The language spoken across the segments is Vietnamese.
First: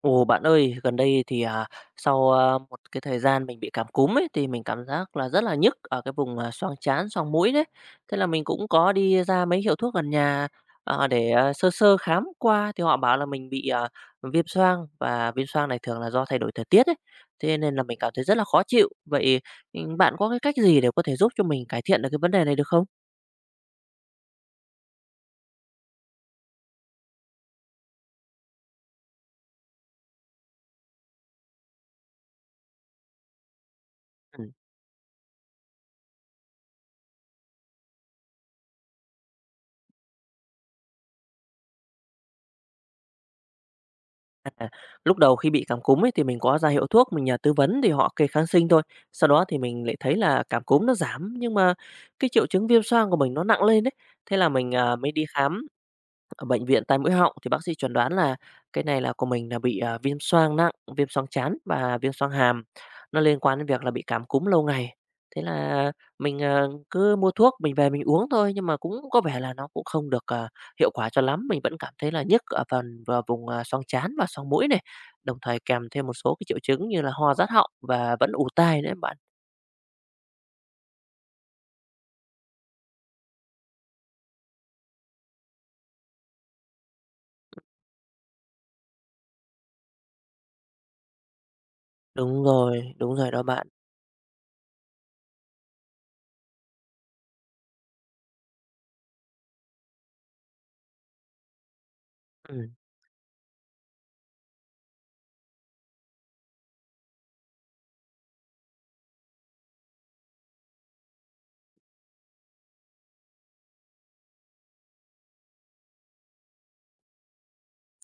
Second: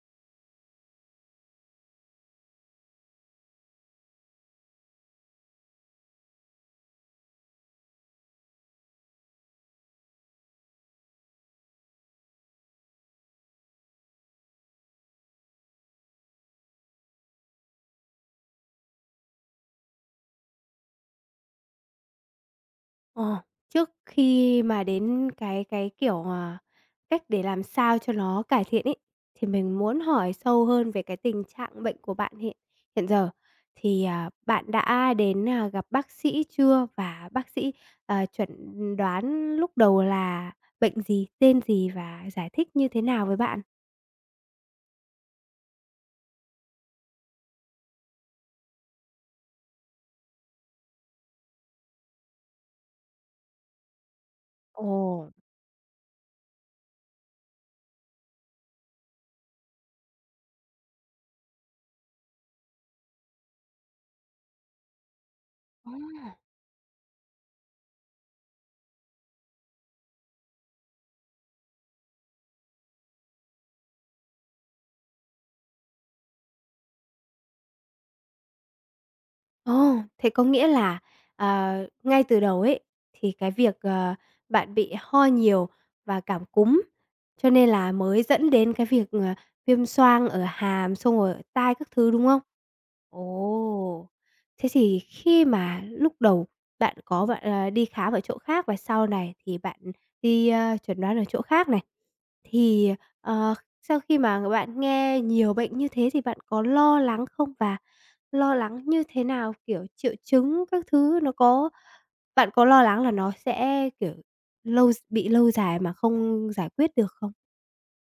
Ồ, bạn ơi, gần đây thì, sau, một cái thời gian mình bị cảm cúm ấy, thì mình cảm giác là rất là nhức ở cái vùng, xoang trán, xoang mũi đấy. Thế là mình cũng có đi ra mấy hiệu thuốc gần nhà, để, sơ sơ khám qua thì họ bảo là mình bị, viêm xoang và viêm xoang này thường là do thay đổi thời tiết ấy, thế nên là mình cảm thấy rất là khó chịu. Vậy, bạn có cái cách gì để có thể giúp cho mình cải thiện được cái vấn đề này được không? Ờ, Trước khi mà đến cái, kiểu, cách để làm sao cho nó cải thiện ấy, thì mình muốn hỏi sâu hơn về cái tình trạng bệnh của bạn hiện hiện giờ. Thì, bạn đã đến, gặp bác sĩ chưa? Và bác sĩ, chuẩn đoán lúc đầu là bệnh gì, tên gì và giải thích như thế nào với bạn? Lúc đầu khi bị cảm cúm ấy thì mình có ra hiệu thuốc, mình nhờ tư vấn thì họ kê kháng sinh thôi. Sau đó thì mình lại thấy là cảm cúm nó giảm nhưng mà cái triệu chứng viêm xoang của mình nó nặng lên đấy. Thế là mình, mới đi khám ở bệnh viện tai mũi họng thì bác sĩ chuẩn đoán là cái này là của mình là bị, viêm xoang nặng, viêm xoang trán và viêm xoang hàm. Nó liên quan đến việc là bị cảm cúm lâu ngày. Thế là Ồ. mình, cứ mua thuốc mình về mình uống thôi, nhưng mà cũng có vẻ là nó cũng không được, hiệu quả cho lắm. Mình vẫn cảm thấy là nhức ở phần vào vùng, xoang trán và xoang mũi này, đồng thời kèm thêm một số cái triệu chứng như là ho rát họng và vẫn ù tai nữa bạn. Ồ, thế có nghĩa là, ờ, ngay từ đầu ấy, thì cái việc, bạn bị ho nhiều và cảm cúm, cho nên là mới dẫn đến cái việc, viêm xoang ở hàm, xong rồi ở tai các thứ, đúng không? Đúng rồi đó bạn. Ồ, thế thì khi mà lúc đầu bạn, đi khám ở chỗ khác và sau này thì bạn đi, chẩn đoán ở chỗ khác này, Ừm. thì, ờ, sau khi mà bạn nghe nhiều bệnh như thế thì bạn có lo lắng không? Và lo lắng như thế nào? Kiểu, triệu chứng các thứ nó có bạn có lo lắng là nó sẽ, kiểu, lâu bị lâu dài mà không giải quyết được không?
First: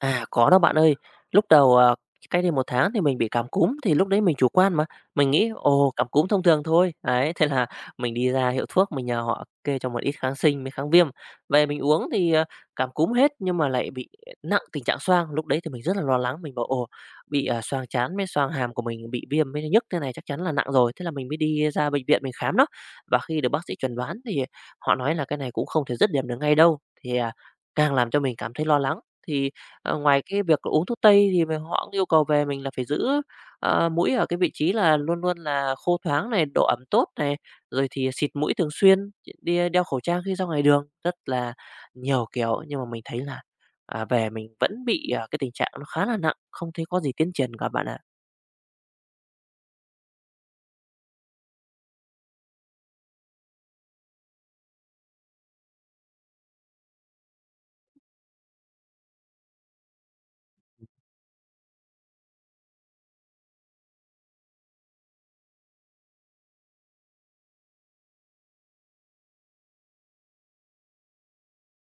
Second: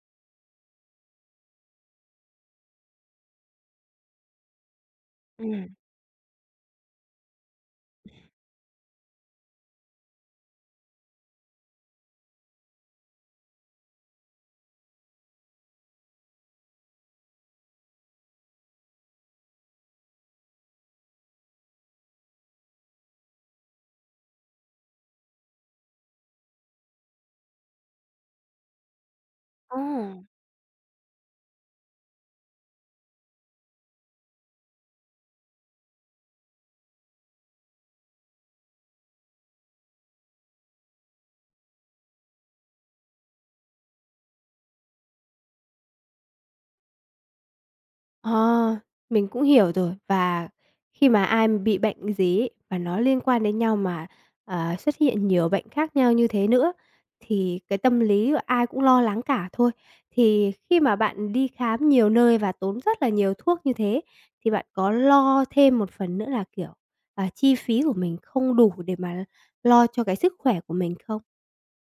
À, có đó bạn ơi. Lúc đầu, cách đây một tháng thì mình bị cảm cúm, thì lúc đấy mình chủ quan mà, mình nghĩ: Ừm, "Ồ, cảm cúm thông thường thôi." Ấy, thế là mình đi ra hiệu thuốc, mình nhờ họ kê cho một ít kháng sinh với kháng viêm. Về mình uống thì, cảm cúm hết nhưng mà lại bị nặng tình trạng xoang, lúc đấy thì mình rất là lo lắng, mình bảo: "Ồ, bị, xoang trán với xoang hàm của mình bị viêm với nhức thế này chắc chắn là nặng rồi." Thế là mình mới đi ra bệnh viện mình khám đó, và khi được bác sĩ chuẩn đoán thì họ nói là "Cái này cũng không thể dứt điểm được ngay đâu." Thì, càng làm cho mình cảm thấy lo lắng, thì ờ. Ngoài cái việc uống thuốc tây thì mình họ cũng yêu cầu về mình là phải giữ, mũi ở cái vị trí là luôn luôn là khô thoáng này, độ ẩm tốt này, rồi thì xịt mũi thường xuyên, đeo khẩu trang khi ra ngoài đường, rất là nhiều kiểu. Nhưng mà mình thấy là, về mình vẫn bị, cái tình trạng nó khá là nặng, không thấy có gì tiến triển cả bạn ạ. Ờ, mình cũng hiểu rồi. Và khi mà ai bị bệnh gì ấy, và nó liên quan đến nhau mà, xuất hiện nhiều bệnh khác nhau như thế nữa, thì cái tâm lý của ai cũng lo lắng cả thôi. Thì khi mà bạn đi khám nhiều nơi và tốn rất là nhiều thuốc như thế, thì bạn có lo thêm một phần nữa là, kiểu, chi phí của mình không đủ để mà lo cho cái sức khỏe của mình không?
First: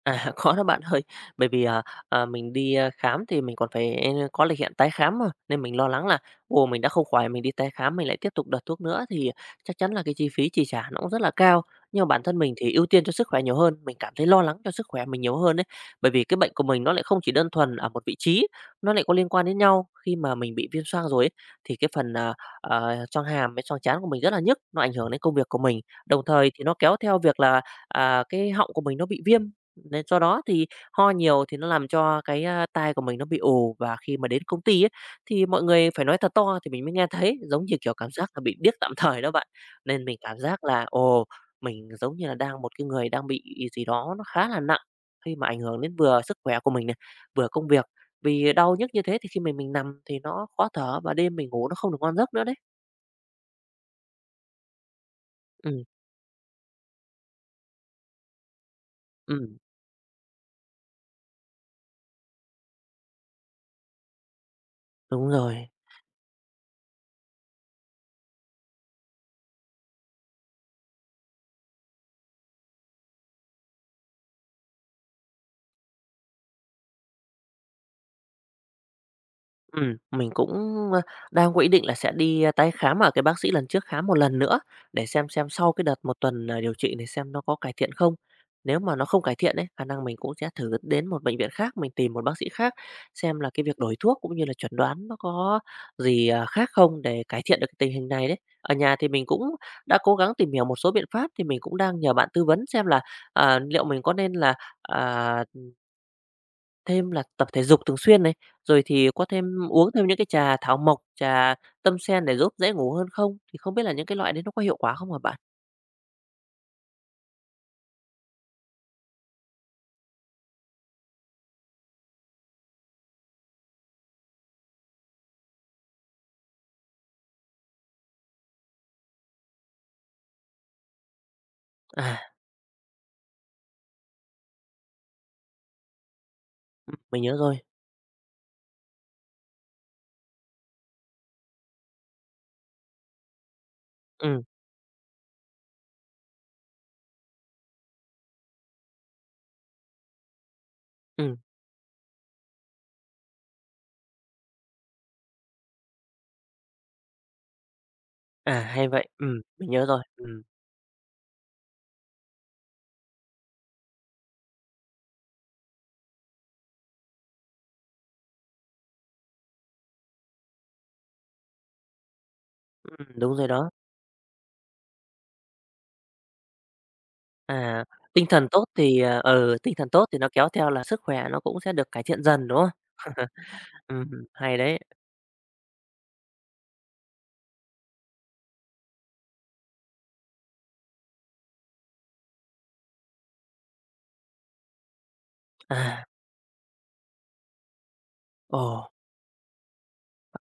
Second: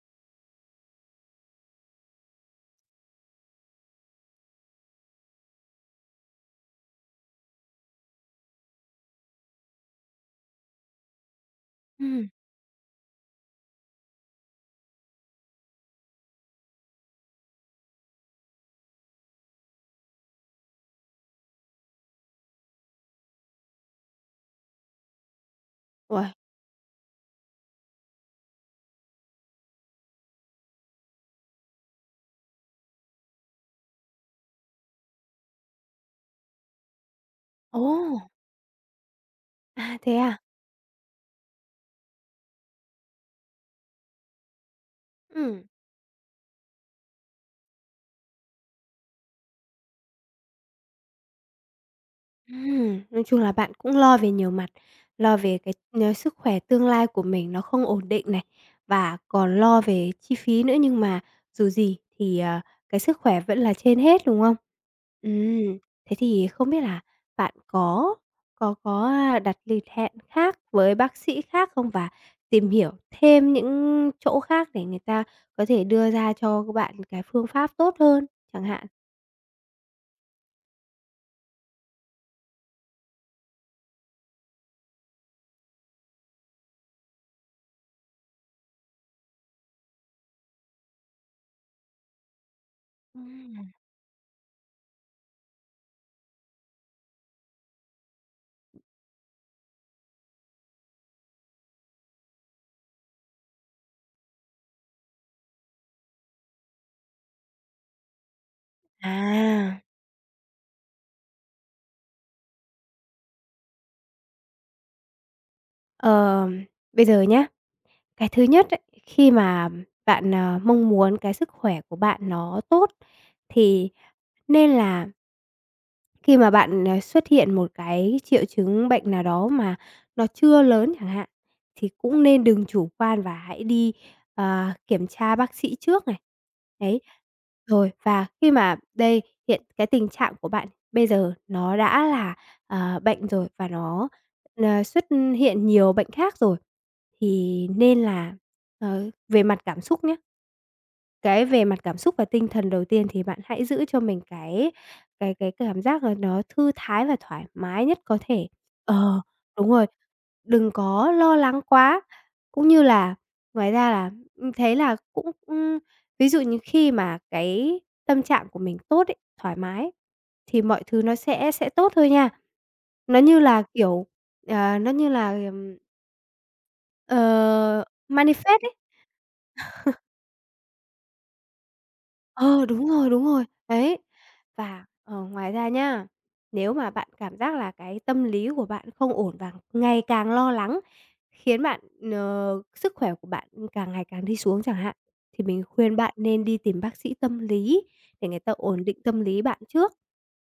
À, có đó bạn ơi. Bởi vì, mình đi, khám thì mình còn phải có lịch hẹn tái khám mà, nên mình lo lắng là, ồ, mình đã không khỏi mình đi tái khám mình lại tiếp tục đợt thuốc nữa thì chắc chắn là cái chi phí chi trả nó cũng rất là cao. Nhưng mà bản Ừm. thân mình thì ưu tiên cho sức khỏe nhiều hơn, mình cảm thấy lo lắng cho sức khỏe mình nhiều hơn đấy. Bởi vì cái bệnh của mình nó lại không chỉ đơn thuần ở một vị trí, nó lại có liên quan đến nhau. Khi mà mình bị viêm xoang rồi ấy, thì cái phần, xoang hàm với xoang trán của mình rất là nhức, nó ảnh hưởng đến công việc của mình. Đồng Ủa. thời thì nó kéo theo việc là, cái họng của mình nó bị viêm nên do đó thì ho nhiều thì nó làm cho cái, tai của mình nó bị ù, và khi mà đến công ty ấy, thì mọi người phải nói thật to thì mình mới nghe thấy, giống như, Ồ, kiểu, cảm giác là bị điếc tạm thời đó bạn. à, Nên thế mình à? cảm giác là, ồ, mình giống như là đang một cái người đang bị gì đó nó khá là nặng, khi mà ảnh Ừ. hưởng đến vừa sức khỏe của mình này, vừa công việc. Vì đau nhức như thế thì khi mà mình nằm thì nó khó thở và đêm mình ngủ nó không được ngon giấc nữa đấy. Nói chung là bạn cũng lo về nhiều mặt, lo về cái, Ừm, sức khỏe tương lai của mình nó không ổn định này, và ừm, còn lo về chi phí nữa, nhưng mà dù gì thì, cái sức khỏe vẫn là trên hết, đúng không? đúng rồi. Ừm, thế thì không biết là bạn có, đặt lịch hẹn khác với bác sĩ khác không? Và tìm hiểu thêm những chỗ khác để người ta có thể đưa ra cho các bạn cái phương pháp tốt hơn chẳng hạn? Mình cũng, ơ, đang có ý định là sẽ đi, tái khám ở cái bác sĩ lần trước khám một lần nữa, để xem sau cái đợt một tuần, điều trị này xem nó có cải thiện không. Nếu mà nó không cải thiện ấy, khả năng mình cũng sẽ thử đến một bệnh viện khác, mình tìm một bác sĩ khác xem là cái Ừm. việc đổi thuốc cũng như là chẩn đoán nó có gì, khác không để cải thiện được cái tình hình này đấy. Ở nhà thì mình cũng đã cố gắng tìm hiểu một số biện pháp, thì mình cũng đang nhờ bạn tư vấn xem là, liệu mình có nên là, à Thêm là tập thể dục thường xuyên này, rồi thì có thêm À, uống thêm những cái trà thảo mộc, trà tâm sen để giúp dễ ngủ hơn không? Thì không biết là những cái loại đấy nó có hiệu quả không hả bạn? ờ, bây giờ nhá. Cái thứ nhất ấy, khi mà bạn, mong muốn cái sức khỏe của bạn nó tốt thì nên là khi mà bạn, xuất hiện một cái triệu chứng bệnh nào đó mà nó chưa lớn chẳng hạn, thì À, cũng nên đừng chủ quan và hãy đi, kiểm tra bác sĩ trước này. Đấy. mình nhớ rồi. Rồi, và khi mà đây, hiện cái tình trạng của bạn bây giờ nó đã là, bệnh rồi và nó, Ừm, xuất hiện nhiều bệnh khác rồi, thì nên là, về mặt cảm xúc nhé. ừm, Cái về mặt cảm xúc và tinh thần đầu tiên thì bạn hãy giữ cho mình cái cảm giác là nó thư thái và thoải mái nhất có thể. Hay vậy. Ờ, Mình đúng nhớ rồi, rồi. Đừng có lo lắng quá, cũng như là ngoài ra là mình thấy là cũng, ví dụ như khi mà cái tâm trạng của mình tốt ấy, thoải mái ấy, thì mọi thứ nó sẽ tốt thôi nha. Nó Đúng như rồi là, đó. kiểu, nó như là, ờ, À, manifest ấy. Tinh thần tốt thì nó kéo theo là sức khỏe nó cũng sẽ được cải thiện dần, đúng Ờ, không? Đúng rồi, đấy. Hay đấy. Và, ngoài ra nhá, nếu mà bạn cảm giác là cái tâm lý của bạn không ổn và ngày càng lo lắng, khiến bạn, sức khỏe của bạn càng ngày càng đi xuống chẳng hạn, thì mình khuyên À, bạn nên đi tìm bác sĩ tâm lý để người ta ồ. ổn định tâm lý bạn trước.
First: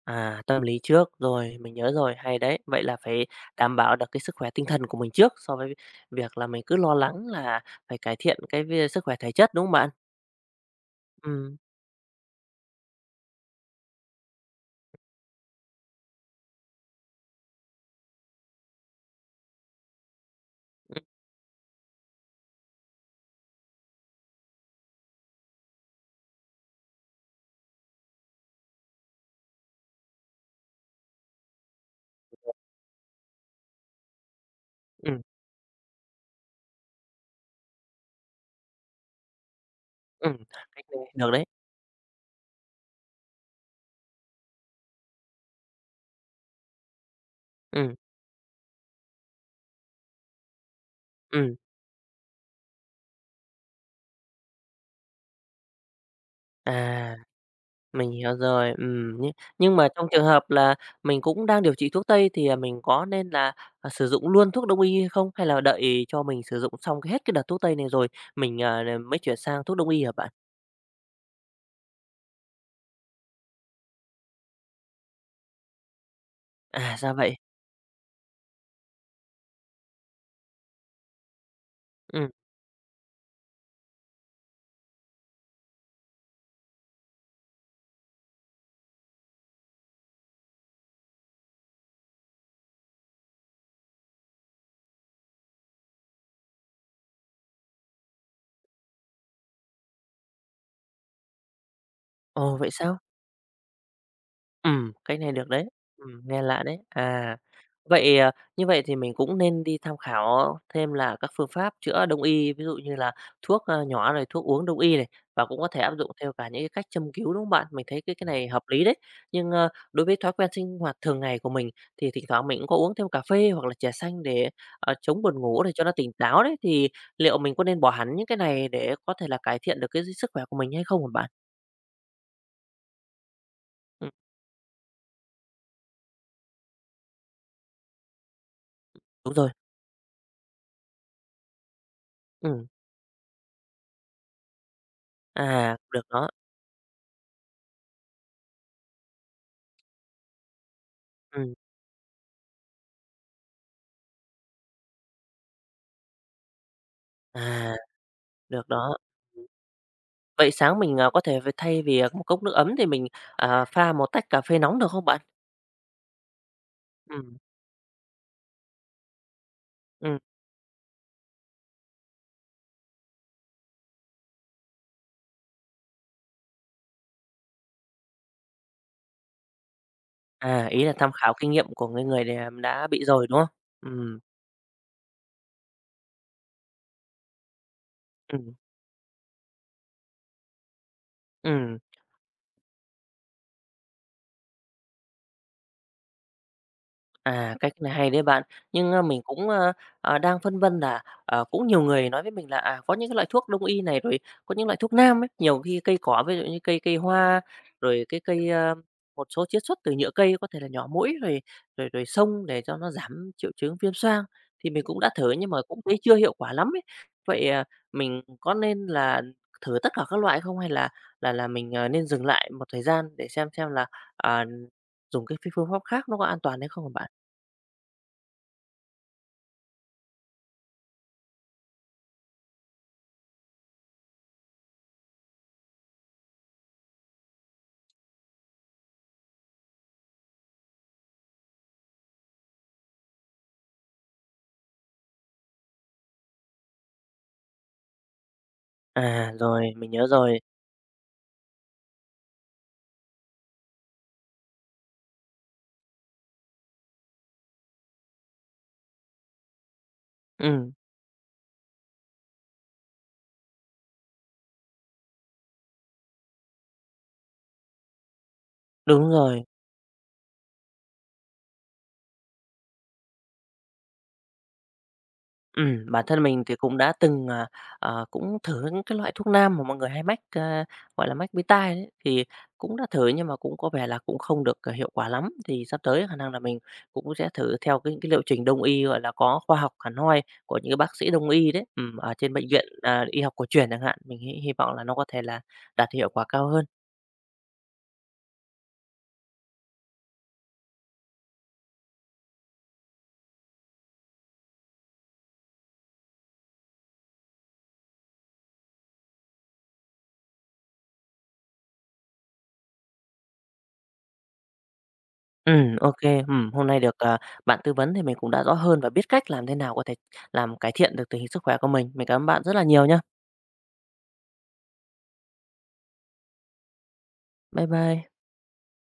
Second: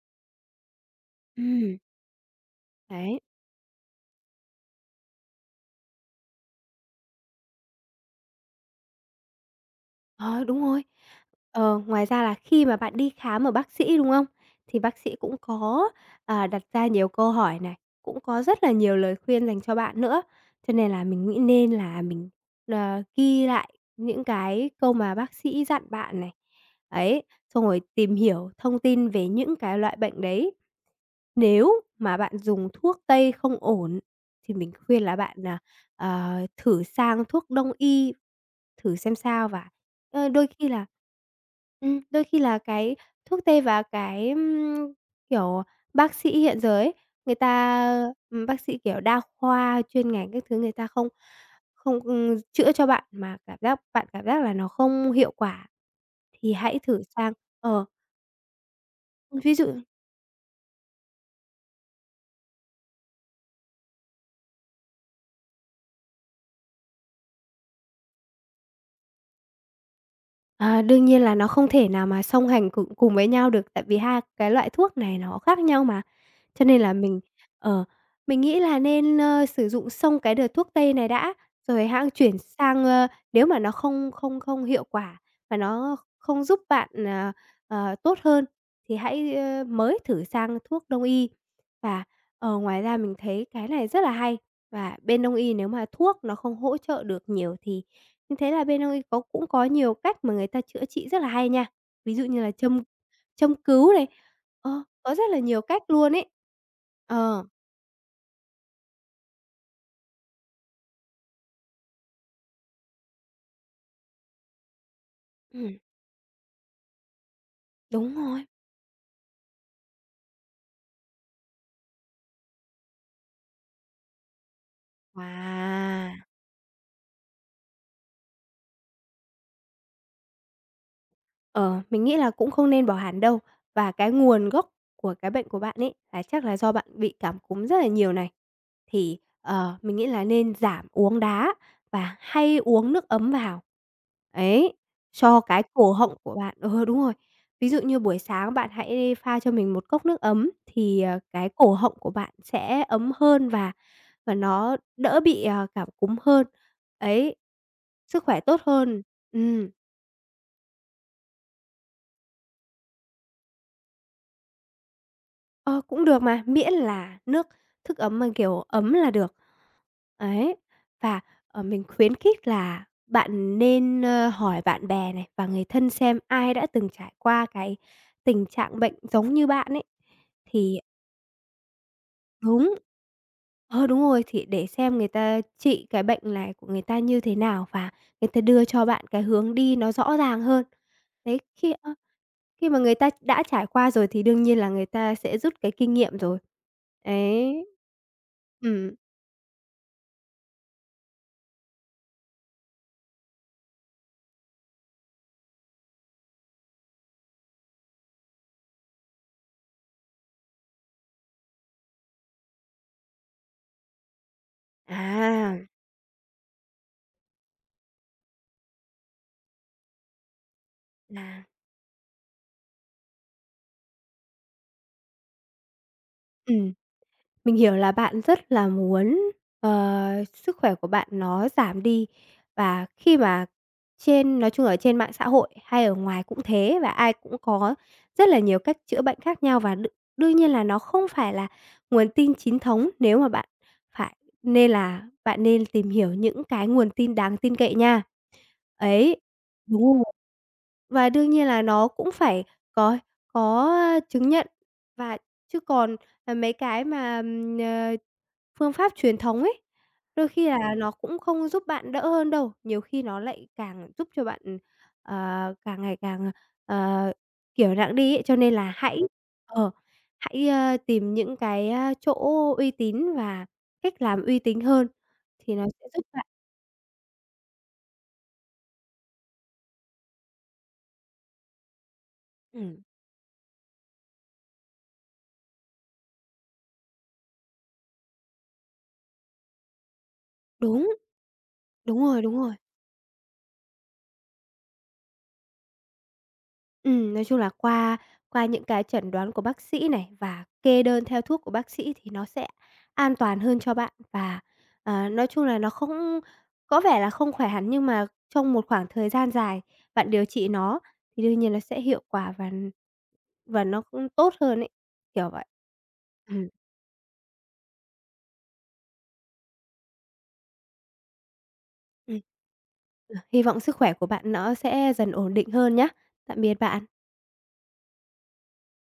À, tâm lý trước, rồi, mình Ừm. nhớ rồi, hay đấy. Vậy là Đấy. phải đảm bảo được cái sức khỏe tinh thần của mình trước so với việc là mình cứ lo lắng là phải cải thiện cái sức khỏe thể chất, đúng không bạn? Ờ, đúng rồi. Ừ, Ờ, ngoài ra là khi mà bạn đi khám ở bác sĩ, đúng không? Thì bác sĩ cũng có, đặt ra nhiều câu hỏi này, cũng có rất là nhiều lời khuyên dành cho bạn nữa. Cho nên ừ, là mình nghĩ nên là mình, ghi lại những cái câu mà bác sĩ dặn bạn này. Ấy, xong rồi tìm hiểu thông tin về những cái loại bệnh đấy. Nếu mà bạn dùng thuốc Tây không ổn thì mình khuyên là ừm, bạn thử sang thuốc Đông y. Thử xem sao và, ơ, đôi khi cách là này được đấy. Đôi khi là cái thuốc tê và cái, kiểu, bác sĩ hiện giờ ấy, người Ừ, ta, bác sĩ, kiểu, đa khoa chuyên ngành các thứ người ta không ừ, không, chữa cho bạn mà cảm giác bạn cảm giác là nó không hiệu quả thì hãy thử à, sang ờ, mình hiểu rồi, nhưng ví nhưng dụ mà trong trường hợp là mình cũng đang điều trị thuốc Tây thì, mình có nên là, sử dụng luôn thuốc Đông y hay không? Hay là đợi cho mình sử dụng xong cái hết cái đợt thuốc Tây này rồi mình, mới chuyển sang thuốc Đông y hả bạn? À, đương nhiên là nó không thể nào mà song hành cùng cùng với nhau được, tại vì hai cái loại thuốc này nó khác nhau mà. Cho nên là À, ra mình, vậy. ờ, mình nghĩ là nên, sử dụng xong cái đợt thuốc tây này đã, rồi hẵng Ừ, chuyển sang, nếu mà nó không không không hiệu quả và nó không giúp bạn, tốt hơn thì hãy, mới thử sang thuốc đông y. Và, ngoài ra mình thấy cái này rất là hay, và bên đông y nếu mà thuốc nó không hỗ trợ được nhiều thì mình thấy là bên ông ấy có cũng có nhiều cách mà người ta chữa trị rất là hay nha, ví dụ như là ồ, vậy châm sao? châm cứu này, ờ, có Cách rất này là được nhiều đấy. cách luôn ấy. Nghe lạ đấy. À, Ờ, vậy, như vậy thì mình cũng nên đi tham khảo thêm là các phương pháp chữa đông y, ví dụ như là thuốc, nhỏ này, thuốc uống đông y này, và cũng có ừm, thể áp dụng theo cả những cái cách châm cứu, đúng không bạn? Mình thấy cái đúng cái rồi. này hợp lý đấy. Nhưng, đối với thói quen sinh hoạt thường ngày của mình thì thỉnh thoảng mình cũng có uống thêm cà phê hoặc là trà xanh để, chống buồn ngủ để cho nó tỉnh Wow! táo đấy, thì liệu mình có nên bỏ hẳn những cái này để có thể là cải thiện được cái sức khỏe của mình hay không hả bạn? Ờ, mình nghĩ là cũng không nên bỏ hẳn đâu. Và Ừm, cái nguồn gốc của cái bệnh của bạn ấy là chắc là do bạn bị cảm cúm rất là nhiều này. Thì, đúng rồi, mình nghĩ là nên giảm uống đá và hay ừm, uống nước ấm vào. Ấy, cho cái cổ được họng đó, của bạn ờ, đúng rồi. Ví dụ như buổi sáng bạn hãy pha cho mình một cốc nước ấm thì, cái ừm. cổ họng của bạn sẽ ấm hơn và nó đỡ bị, cảm cúm hơn. Ấy, À, sức khỏe tốt được đó. hơn. Ừm. Ừm. Vậy sáng mình, có thể thay vì, một cốc nước ấm thì mình, pha một tách cà phê nóng được không bạn? Ờ, cũng được mà, miễn là Ừm, nước ấm mà, kiểu, ấm là được. ừm, Ấy, và, mình khuyến khích là bạn nên, hỏi bạn bè này và người thân xem ai đã từng trải qua cái tình trạng bệnh giống như bạn ấy. Thì ý là tham khảo kinh nghiệm của người người để, đúng. đã bị rồi, đúng không? Ờ, đúng Ừm, rồi, thì để xem người ta trị cái bệnh này của người ta như thế nào và người ta ừm, đưa cho bạn cái hướng đi nó rõ ràng hơn. Đấy, khi ừm. khi mà người ta đã trải qua rồi thì đương nhiên là người ta sẽ rút cái kinh nghiệm rồi. À, Đấy. cách này hay đấy bạn. Nhưng, Ừm, mình cũng, đang phân vân là, cũng nhiều người nói với mình là, có những cái loại thuốc đông y này, rồi có những loại thuốc nam ấy, nhiều khi cây cỏ, ví dụ như cây cây hoa, rồi cái cây, a một số chiết xuất từ nhựa cây có thể là nhỏ mũi rồi rồi rồi xông để cho nó giảm triệu chứng viêm xoang. Thì mình cũng đã thử nhưng mà à, cũng thấy chưa hiệu quả lắm ấy. Vậy, mình có nên là thử tất cả các loại không? Hay là là là là mình, nên dừng lại một thời gian để xem là, à, dùng cái phương pháp khác nó có an toàn hay ừm, không hả bạn? mình hiểu là bạn rất là muốn, sức khỏe của bạn nó giảm đi và khi mà nói chung ở trên mạng xã hội hay ở ngoài cũng thế và ai cũng có rất là nhiều cách chữa bệnh khác nhau và đương nhiên là nó không phải là nguồn tin chính thống nếu mà bạn phải nên là bạn nên tìm hiểu những cái nguồn tin đáng tin cậy nha. Ấy, À, rồi, mình đúng rồi, nhớ rồi. và đương nhiên là nó cũng phải có có, chứng nhận và chứ còn, mấy cái mà, phương pháp truyền thống ấy, đôi khi Ừm, là nó cũng không giúp bạn đỡ hơn đâu, nhiều khi nó lại càng giúp cho bạn, ờ, càng ngày càng, ờ, kiểu, nặng đi ấy. Cho nên là hãy đúng rồi. ờ, hãy, tìm những cái, chỗ uy tín và cách làm uy tín hơn thì nó sẽ Bản giúp thân bạn mình thì cũng đã từng, cũng thử những cái loại thuốc nam mà mọi người hay mách, gọi là, mách bí tai đấy, thì cũng ừm, đã thử nhưng mà cũng có vẻ là cũng không được, hiệu quả lắm. Thì sắp tới khả năng là mình cũng sẽ thử theo cái liệu trình Đông y, gọi là, có khoa học hẳn hoi của những cái bác đúng, sĩ Đông y đấy, đúng ở rồi, trên đúng bệnh rồi. viện, y học cổ truyền chẳng hạn. Mình hy hy vọng là nó có thể là đạt hiệu quả cao hơn. Nói chung là qua qua những cái chẩn đoán của bác sĩ này và kê đơn theo thuốc của bác sĩ thì nó sẽ an toàn hơn cho bạn. Và, nói chung là nó không có vẻ là không khỏe hẳn nhưng mà trong một khoảng thời gian dài bạn điều trị nó thì đương nhiên nó sẽ hiệu quả và nó cũng tốt hơn ấy, kiểu vậy. OK. Ừm, Hôm nay được, bạn tư vấn thì mình cũng đã rõ hơn và biết cách làm thế nào có thể làm cải thiện được tình hình sức khỏe của mình. Mình ừm. cảm ơn bạn rất là nhiều nhé. Ờ, hy vọng sức khỏe của bạn nó sẽ dần ổn định hơn nhá. Tạm biệt bạn. Bye bye.